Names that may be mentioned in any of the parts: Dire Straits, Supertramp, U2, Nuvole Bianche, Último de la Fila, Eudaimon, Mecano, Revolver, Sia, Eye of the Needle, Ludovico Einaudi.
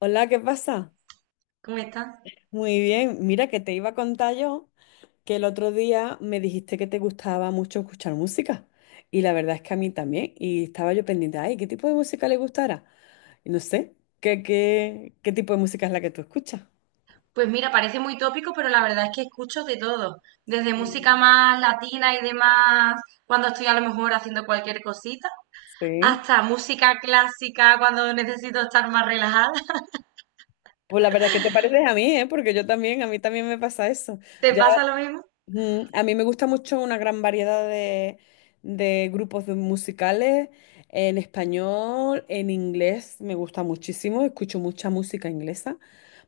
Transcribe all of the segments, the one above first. Hola, ¿qué pasa? ¿Cómo estás? Muy bien, mira que te iba a contar yo que el otro día me dijiste que te gustaba mucho escuchar música y la verdad es que a mí también y estaba yo pendiente, ay, ¿qué tipo de música le gustara? Y no sé, ¿qué tipo de música es la que tú escuchas? Pues mira, parece muy tópico, pero la verdad es que escucho de todo, desde música más latina y demás, cuando estoy a lo mejor haciendo cualquier cosita, Sí. hasta música clásica cuando necesito estar más relajada. Pues la verdad es que te pareces a mí, ¿eh? Porque yo también, a mí también me pasa eso. ¿Te Ya. pasa lo mismo? Ujú. A mí me gusta mucho una gran variedad de grupos de musicales en español, en inglés, me gusta muchísimo, escucho mucha música inglesa,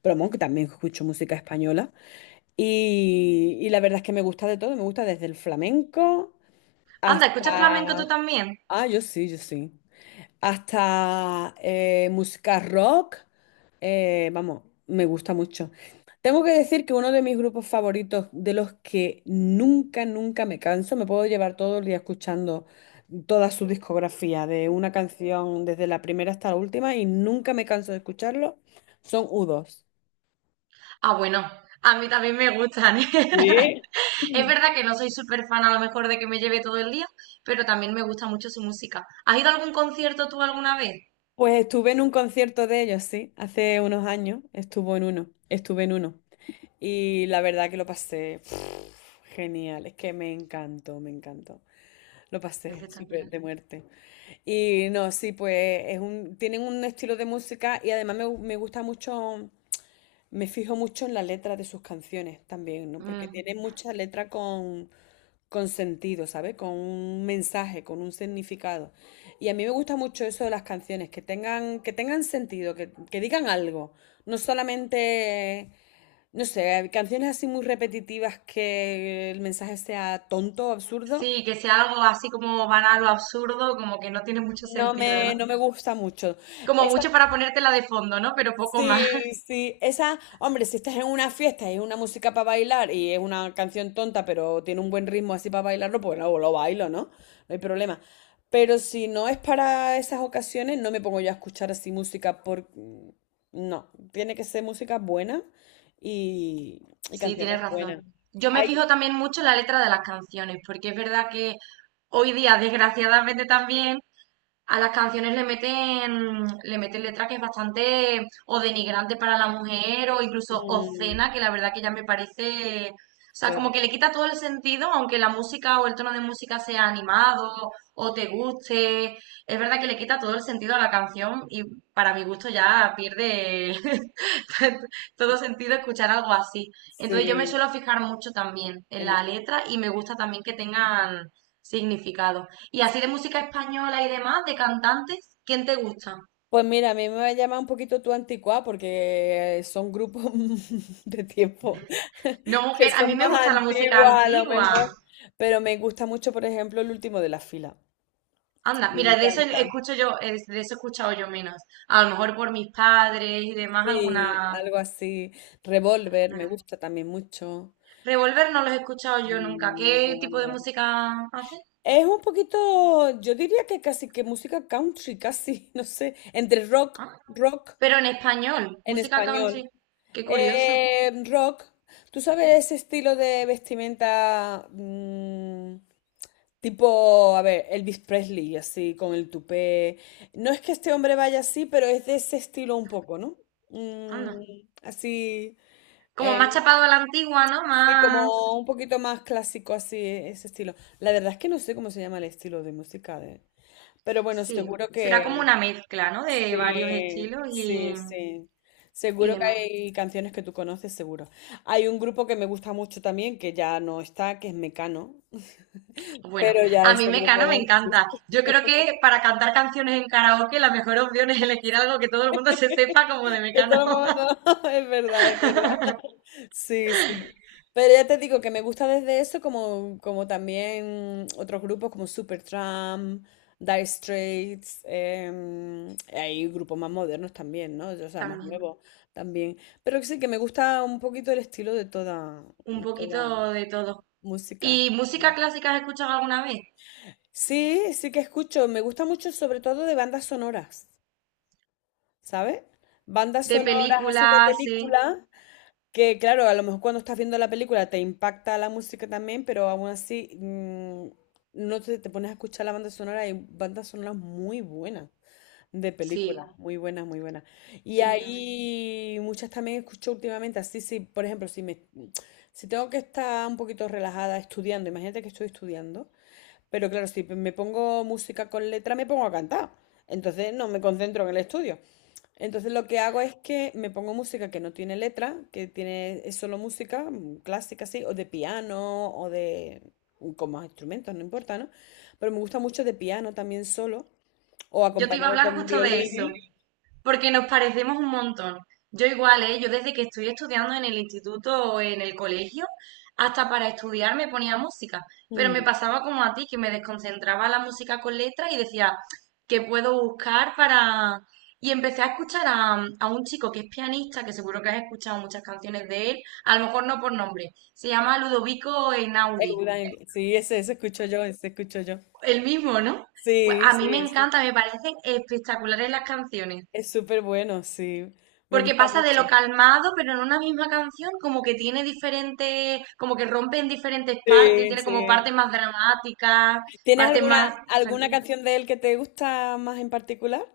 pero bueno, que también escucho música española. Y la verdad es que me gusta de todo, me gusta desde el flamenco Anda, ¿escuchas flamenco tú hasta... también? Ah, yo sí, yo sí. Hasta música rock. Vamos, me gusta mucho. Tengo que decir que uno de mis grupos favoritos, de los que nunca, nunca me canso, me puedo llevar todo el día escuchando toda su discografía, de una canción desde la primera hasta la última, y nunca me canso de escucharlo, son U2. Ah, bueno, a mí también me gustan, ¿eh? Es verdad que no soy súper fan a lo mejor de que me lleve todo el día, pero también me gusta mucho su música. ¿Has ido a algún concierto tú alguna vez? Pues estuve en un concierto de ellos, sí, hace unos años, estuvo en uno, estuve en uno. Y la verdad que lo pasé pf, genial, es que me encantó, me encantó. Lo pasé súper Espectacular. de muerte. Y no, sí, pues es un, tienen un estilo de música y además me gusta mucho, me fijo mucho en la letra de sus canciones también, ¿no? Porque Mm. tienen mucha letra con sentido, ¿sabes? Con un mensaje, con un significado. Y a mí me gusta mucho eso de las canciones, que tengan sentido, que digan algo. No solamente, no sé, canciones así muy repetitivas que el mensaje sea tonto, absurdo. Sí, que sea algo así como banal o absurdo, como que no tiene mucho sentido, ¿no? No me gusta mucho. Como Esa. mucho para ponértela de fondo, ¿no? Pero poco Sí, más. sí. Esa, hombre, si estás en una fiesta y es una música para bailar y es una canción tonta, pero tiene un buen ritmo así para bailarlo, pues no, lo bailo, ¿no? No hay problema. Pero si no es para esas ocasiones, no me pongo yo a escuchar así música por... No, tiene que ser música buena y, y Sí, tienes canciones buenas. razón. Yo me fijo Hay... también mucho en la letra de las canciones, porque es verdad que hoy día, desgraciadamente también, a las canciones le meten letra que es bastante o denigrante para la mujer o incluso mm, obscena, que la verdad que ya me parece, o sea, como claro, que le quita todo el sentido, aunque la música o el tono de música sea animado o te guste, es verdad que le quita todo el sentido a la canción y para mi gusto ya pierde todo sentido escuchar algo así. Entonces yo me sí. suelo fijar mucho también en la letra y me gusta también que tengan significado. Y así de música española y demás, de cantantes, ¿quién te gusta? Pues mira, a mí me llama un poquito tu anticuada porque son grupos de tiempo No, que mujer, a mí son me más gusta la música antiguos a lo antigua. mejor, pero me gusta mucho, por ejemplo, el último de la fila. Anda, Me mira, de eso encanta. escucho yo, de eso he escuchado yo menos. A lo mejor por mis padres y demás, Sí, alguna... algo así. Revolver, me alguna- gusta también mucho. Revolver no los he escuchado yo nunca. ¿Qué tipo de Revolver. música hacen? Es un poquito, yo diría que casi que música country, casi, no sé, entre rock, Ah, rock pero en español, en música español. country. Qué curioso. Rock. ¿Tú sabes ese estilo de vestimenta tipo, a ver, Elvis Presley, así, con el tupé? No es que este hombre vaya así, pero es de ese estilo un poco, ¿no? Mm, Anda. así, Como eh, más chapado a la antigua, ¿no? sí, Más... como un poquito más clásico, así, ese estilo. La verdad es que no sé cómo se llama el estilo de música de... Pero bueno, Sí, seguro será como que... una mezcla, ¿no? De varios Sí, estilos sí, sí. y Seguro que demás. hay canciones que tú conoces, seguro. Hay un grupo que me gusta mucho también, que ya no está, que es Mecano. Bueno, Pero ya a mí ese grupo Mecano me no encanta. existe. Yo creo que para cantar canciones en karaoke la mejor opción es elegir algo que todo el mundo se sepa como de Esto lo Mecano. hemos abandonado, es verdad, es verdad. Sí, sí. Pero ya te digo que me gusta desde eso como, como también otros grupos como Supertramp, Dire Straits, hay grupos más modernos también, ¿no? O sea, más También, nuevos también. Pero sí que me gusta un poquito el estilo un de toda poquito de todo. música. ¿Y música clásica has escuchado alguna vez? Sí, sí que escucho. Me gusta mucho sobre todo de bandas sonoras, ¿sabes? Bandas De sonoras así de películas, sí. películas. Que claro, a lo mejor cuando estás viendo la película te impacta la música también, pero aún así no te, te pones a escuchar la banda sonora. Hay bandas sonoras muy buenas de Sí, películas, muy buenas, muy buenas. Y tiene que haber. hay muchas también escucho últimamente, así sí, por ejemplo, si tengo que estar un poquito relajada estudiando, imagínate que estoy estudiando pero claro, si me pongo música con letra, me pongo a cantar. Entonces no me concentro en el estudio. Entonces lo que hago es que me pongo música que no tiene letra, que tiene, es solo música clásica así, o de piano, o de con más instrumentos, no importa, ¿no? Pero me gusta mucho de piano también solo, o Yo te iba a acompañado hablar con justo de eso. violín. Porque nos parecemos un montón. Yo igual, ¿eh? Yo desde que estoy estudiando en el instituto o en el colegio, hasta para estudiar me ponía música. Pero me Mm. pasaba como a ti, que me desconcentraba la música con letras y decía, ¿qué puedo buscar para...? Y empecé a escuchar a un chico que es pianista, que seguro que has escuchado muchas canciones de él, a lo mejor no por nombre. Se llama Ludovico Einaudi. Eudaimon, sí, ese escucho yo, ese escucho yo. El mismo, ¿no? Pues Sí, a sí, mí me ese. encanta, me parecen espectaculares las canciones. Es súper bueno, sí. Me Porque gusta pasa de mucho. lo calmado, pero en una misma canción como que tiene diferentes, como que rompe en diferentes partes, Sí, tiene como sí. partes más dramáticas, ¿Tienes partes alguna, más alguna tranquilas. canción de él que te gusta más en particular?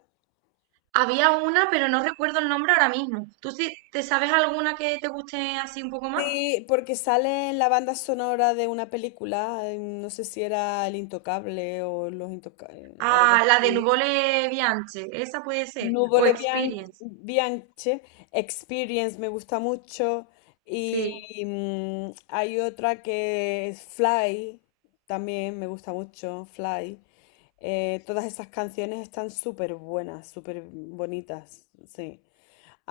Había una, pero no recuerdo el nombre ahora mismo. ¿Tú sí te sabes alguna que te guste así un poco más? Sí, porque sale en la banda sonora de una película, no sé si era El Intocable o Los Intocables o algo Ah, la de así. Nuvole Bianche, esa puede ser. O Experience, Bianche, Experience me gusta mucho y sí. mm, hay otra que es Fly, también me gusta mucho, Fly. Todas esas canciones están súper buenas, súper bonitas, sí.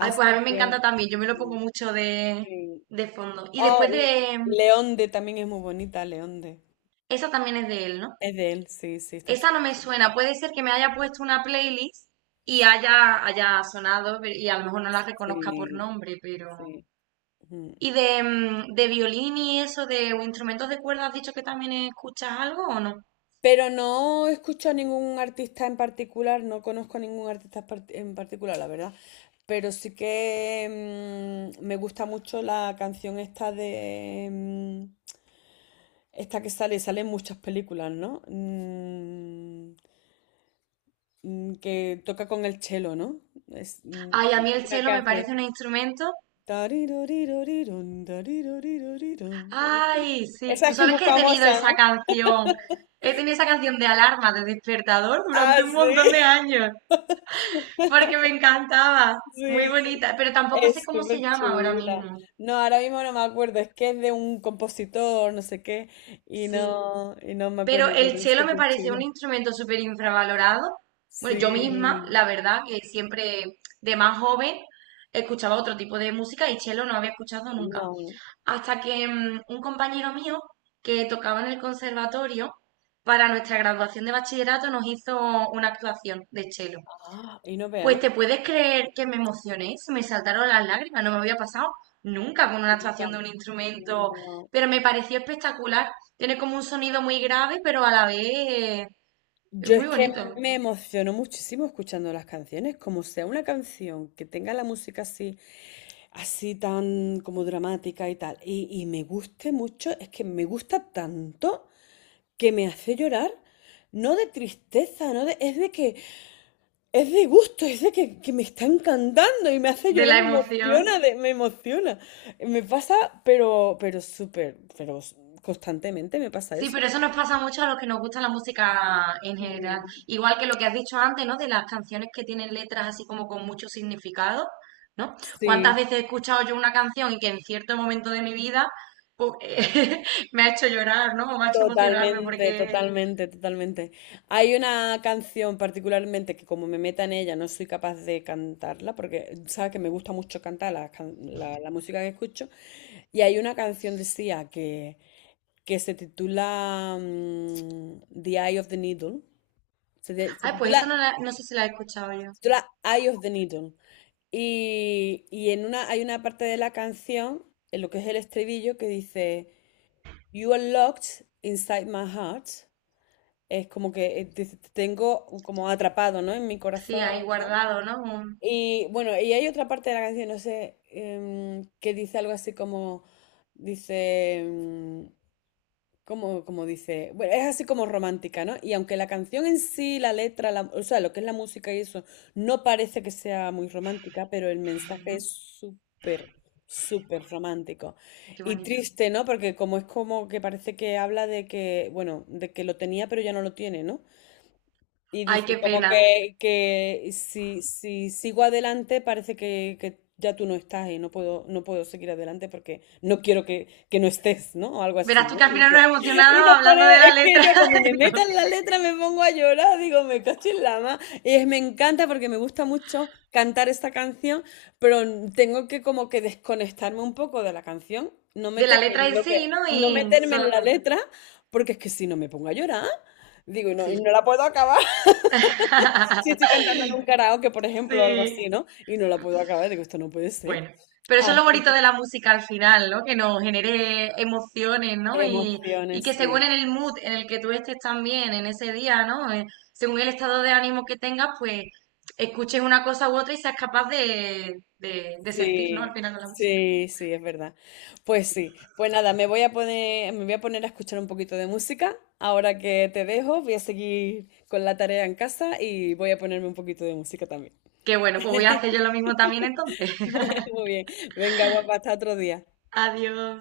Ay, pues a mí me encanta que, también, yo me lo mm, pongo mucho sí. de fondo. Y Oh, después L- de... Leonde también es muy bonita, Leonde. Esa también es de él, ¿no? Es de él, sí, sí, está. S- Esta no me suena. Puede ser que me haya puesto una playlist y haya sonado y a lo mejor no la reconozca por Sí, nombre, pero... sí. Ujú. ¿Y de, de violín y eso, de o instrumentos de cuerda, has dicho que también escuchas algo o no? Pero no escucho a ningún artista en particular, no conozco a ningún artista par- en particular, la verdad. Pero sí que me gusta mucho la canción esta de... esta que sale, sale en muchas películas, ¿no? Que toca con el chelo, ¿no? Es Ay, a mí el una que cello me parece hace. un instrumento. "Tariroriroriron, tariroriroriron". Ay, sí. Esa Tú es que es sabes muy que he tenido famosa, esa ¿no? canción, he tenido esa canción de alarma, de despertador Ah, durante un sí, montón de años, porque me encantaba. Muy sí, sí. bonita, pero tampoco sé Es cómo se súper llama ahora chula. mismo. No, ahora mismo no me acuerdo, es que es de un compositor, no sé qué, Sí. Y no me Pero acuerdo, el pero es cello me súper parece chula. un instrumento súper infravalorado. Bueno, yo misma, Sí, la verdad, que siempre de más joven escuchaba otro tipo de música y cello no había escuchado nunca. no, no. Hasta que un compañero mío que tocaba en el conservatorio, para nuestra graduación de bachillerato nos hizo una actuación de cello. Ah, y no vea, Pues ¿no? te puedes creer que me emocioné, se me saltaron las lágrimas, no me había pasado nunca con una Nunca. actuación de un instrumento, No. pero me pareció espectacular. Tiene como un sonido muy grave, pero a la vez es Yo es muy que bonito, me emociono muchísimo escuchando las canciones, como sea una canción que tenga la música así, así tan como dramática y tal, y me guste mucho, es que me gusta tanto que me hace llorar, no de tristeza, no de, es de que, es de gusto, que me está encantando y me hace de llorar, la me emoción. emociona, me emociona. Me pasa, pero súper, pero constantemente me pasa Sí, eso. pero eso nos pasa mucho a los que nos gusta la música en general. Mm. Igual que lo que has dicho antes, ¿no? De las canciones que tienen letras así como con mucho significado, ¿no? Sí. ¿Cuántas veces he escuchado yo una canción y que en cierto momento de mi vida pues, me ha hecho llorar, ¿no? O me ha hecho emocionarme Totalmente, porque... totalmente, totalmente. Hay una canción particularmente que como me meta en ella no soy capaz de cantarla porque sabes que me gusta mucho cantar la música que escucho y hay una canción de Sia que se titula The Eye of the Needle. Se, de- se Ay, pues titula, esa no, no sé si la he escuchado se yo. titula Eye of the Needle. Y en una, hay una parte de la canción, en lo que es el estribillo, que dice You are locked inside my heart. Es como que te, te tengo como atrapado, ¿no? En mi Sí, ahí corazón, ¿no? guardado, ¿no? Un- Y bueno, y hay otra parte de la canción, no sé, que dice algo así como, dice, como, como dice, bueno, es así como romántica, ¿no? Y aunque la canción en sí, la letra, o sea, lo que es la música y eso, no parece que sea muy romántica, pero el Ujú, mensaje es súper, súper romántico. qué Y bonito. triste, ¿no? Porque como es como que parece que habla de que, bueno, de que lo tenía, pero ya no lo tiene, ¿no? Y Ay, dice qué como pena. que, si sigo adelante parece que ya tú no estás y no puedo, no puedo seguir adelante porque no quiero que no estés, ¿no? O algo así, Verás tú ¿no? que al final Dice. nos Y emocionamos nos hablando pone, de es la que letra, yo como me metan la letra me pongo a llorar, digo, me cacho en la ma. Y me encanta porque me gusta mucho cantar esta canción, pero tengo que como que desconectarme un poco de la canción, no de la meterme letra en en lo sí, que, ¿no? no Y meterme en solo la cantar. letra, porque es que si no me pongo a llorar, digo, y no Sí. la puedo acabar. Sí, estoy cantando en un karaoke, por ejemplo, o algo así, Sí, ¿no? Y no la puedo acabar, digo, esto no puede ser. bueno, pero eso es lo Así bonito que- de la música al final, ¿no? Que nos genere emociones, ¿no? Y Emociones, que según sí, en el mood en el que tú estés también en ese día, ¿no? Según el estado de ánimo que tengas, pues escuches una cosa u otra y seas capaz de, de sentir, ¿no? Al sí, final de la música. sí, sí, es verdad. Pues sí, pues nada, me voy a poner a escuchar un poquito de música. Ahora que te dejo, voy a seguir con la tarea en casa y voy a ponerme un poquito de música también. Que bueno, pues voy a hacer yo lo mismo también entonces. Muy bien, venga, guapa, hasta otro día. Adiós.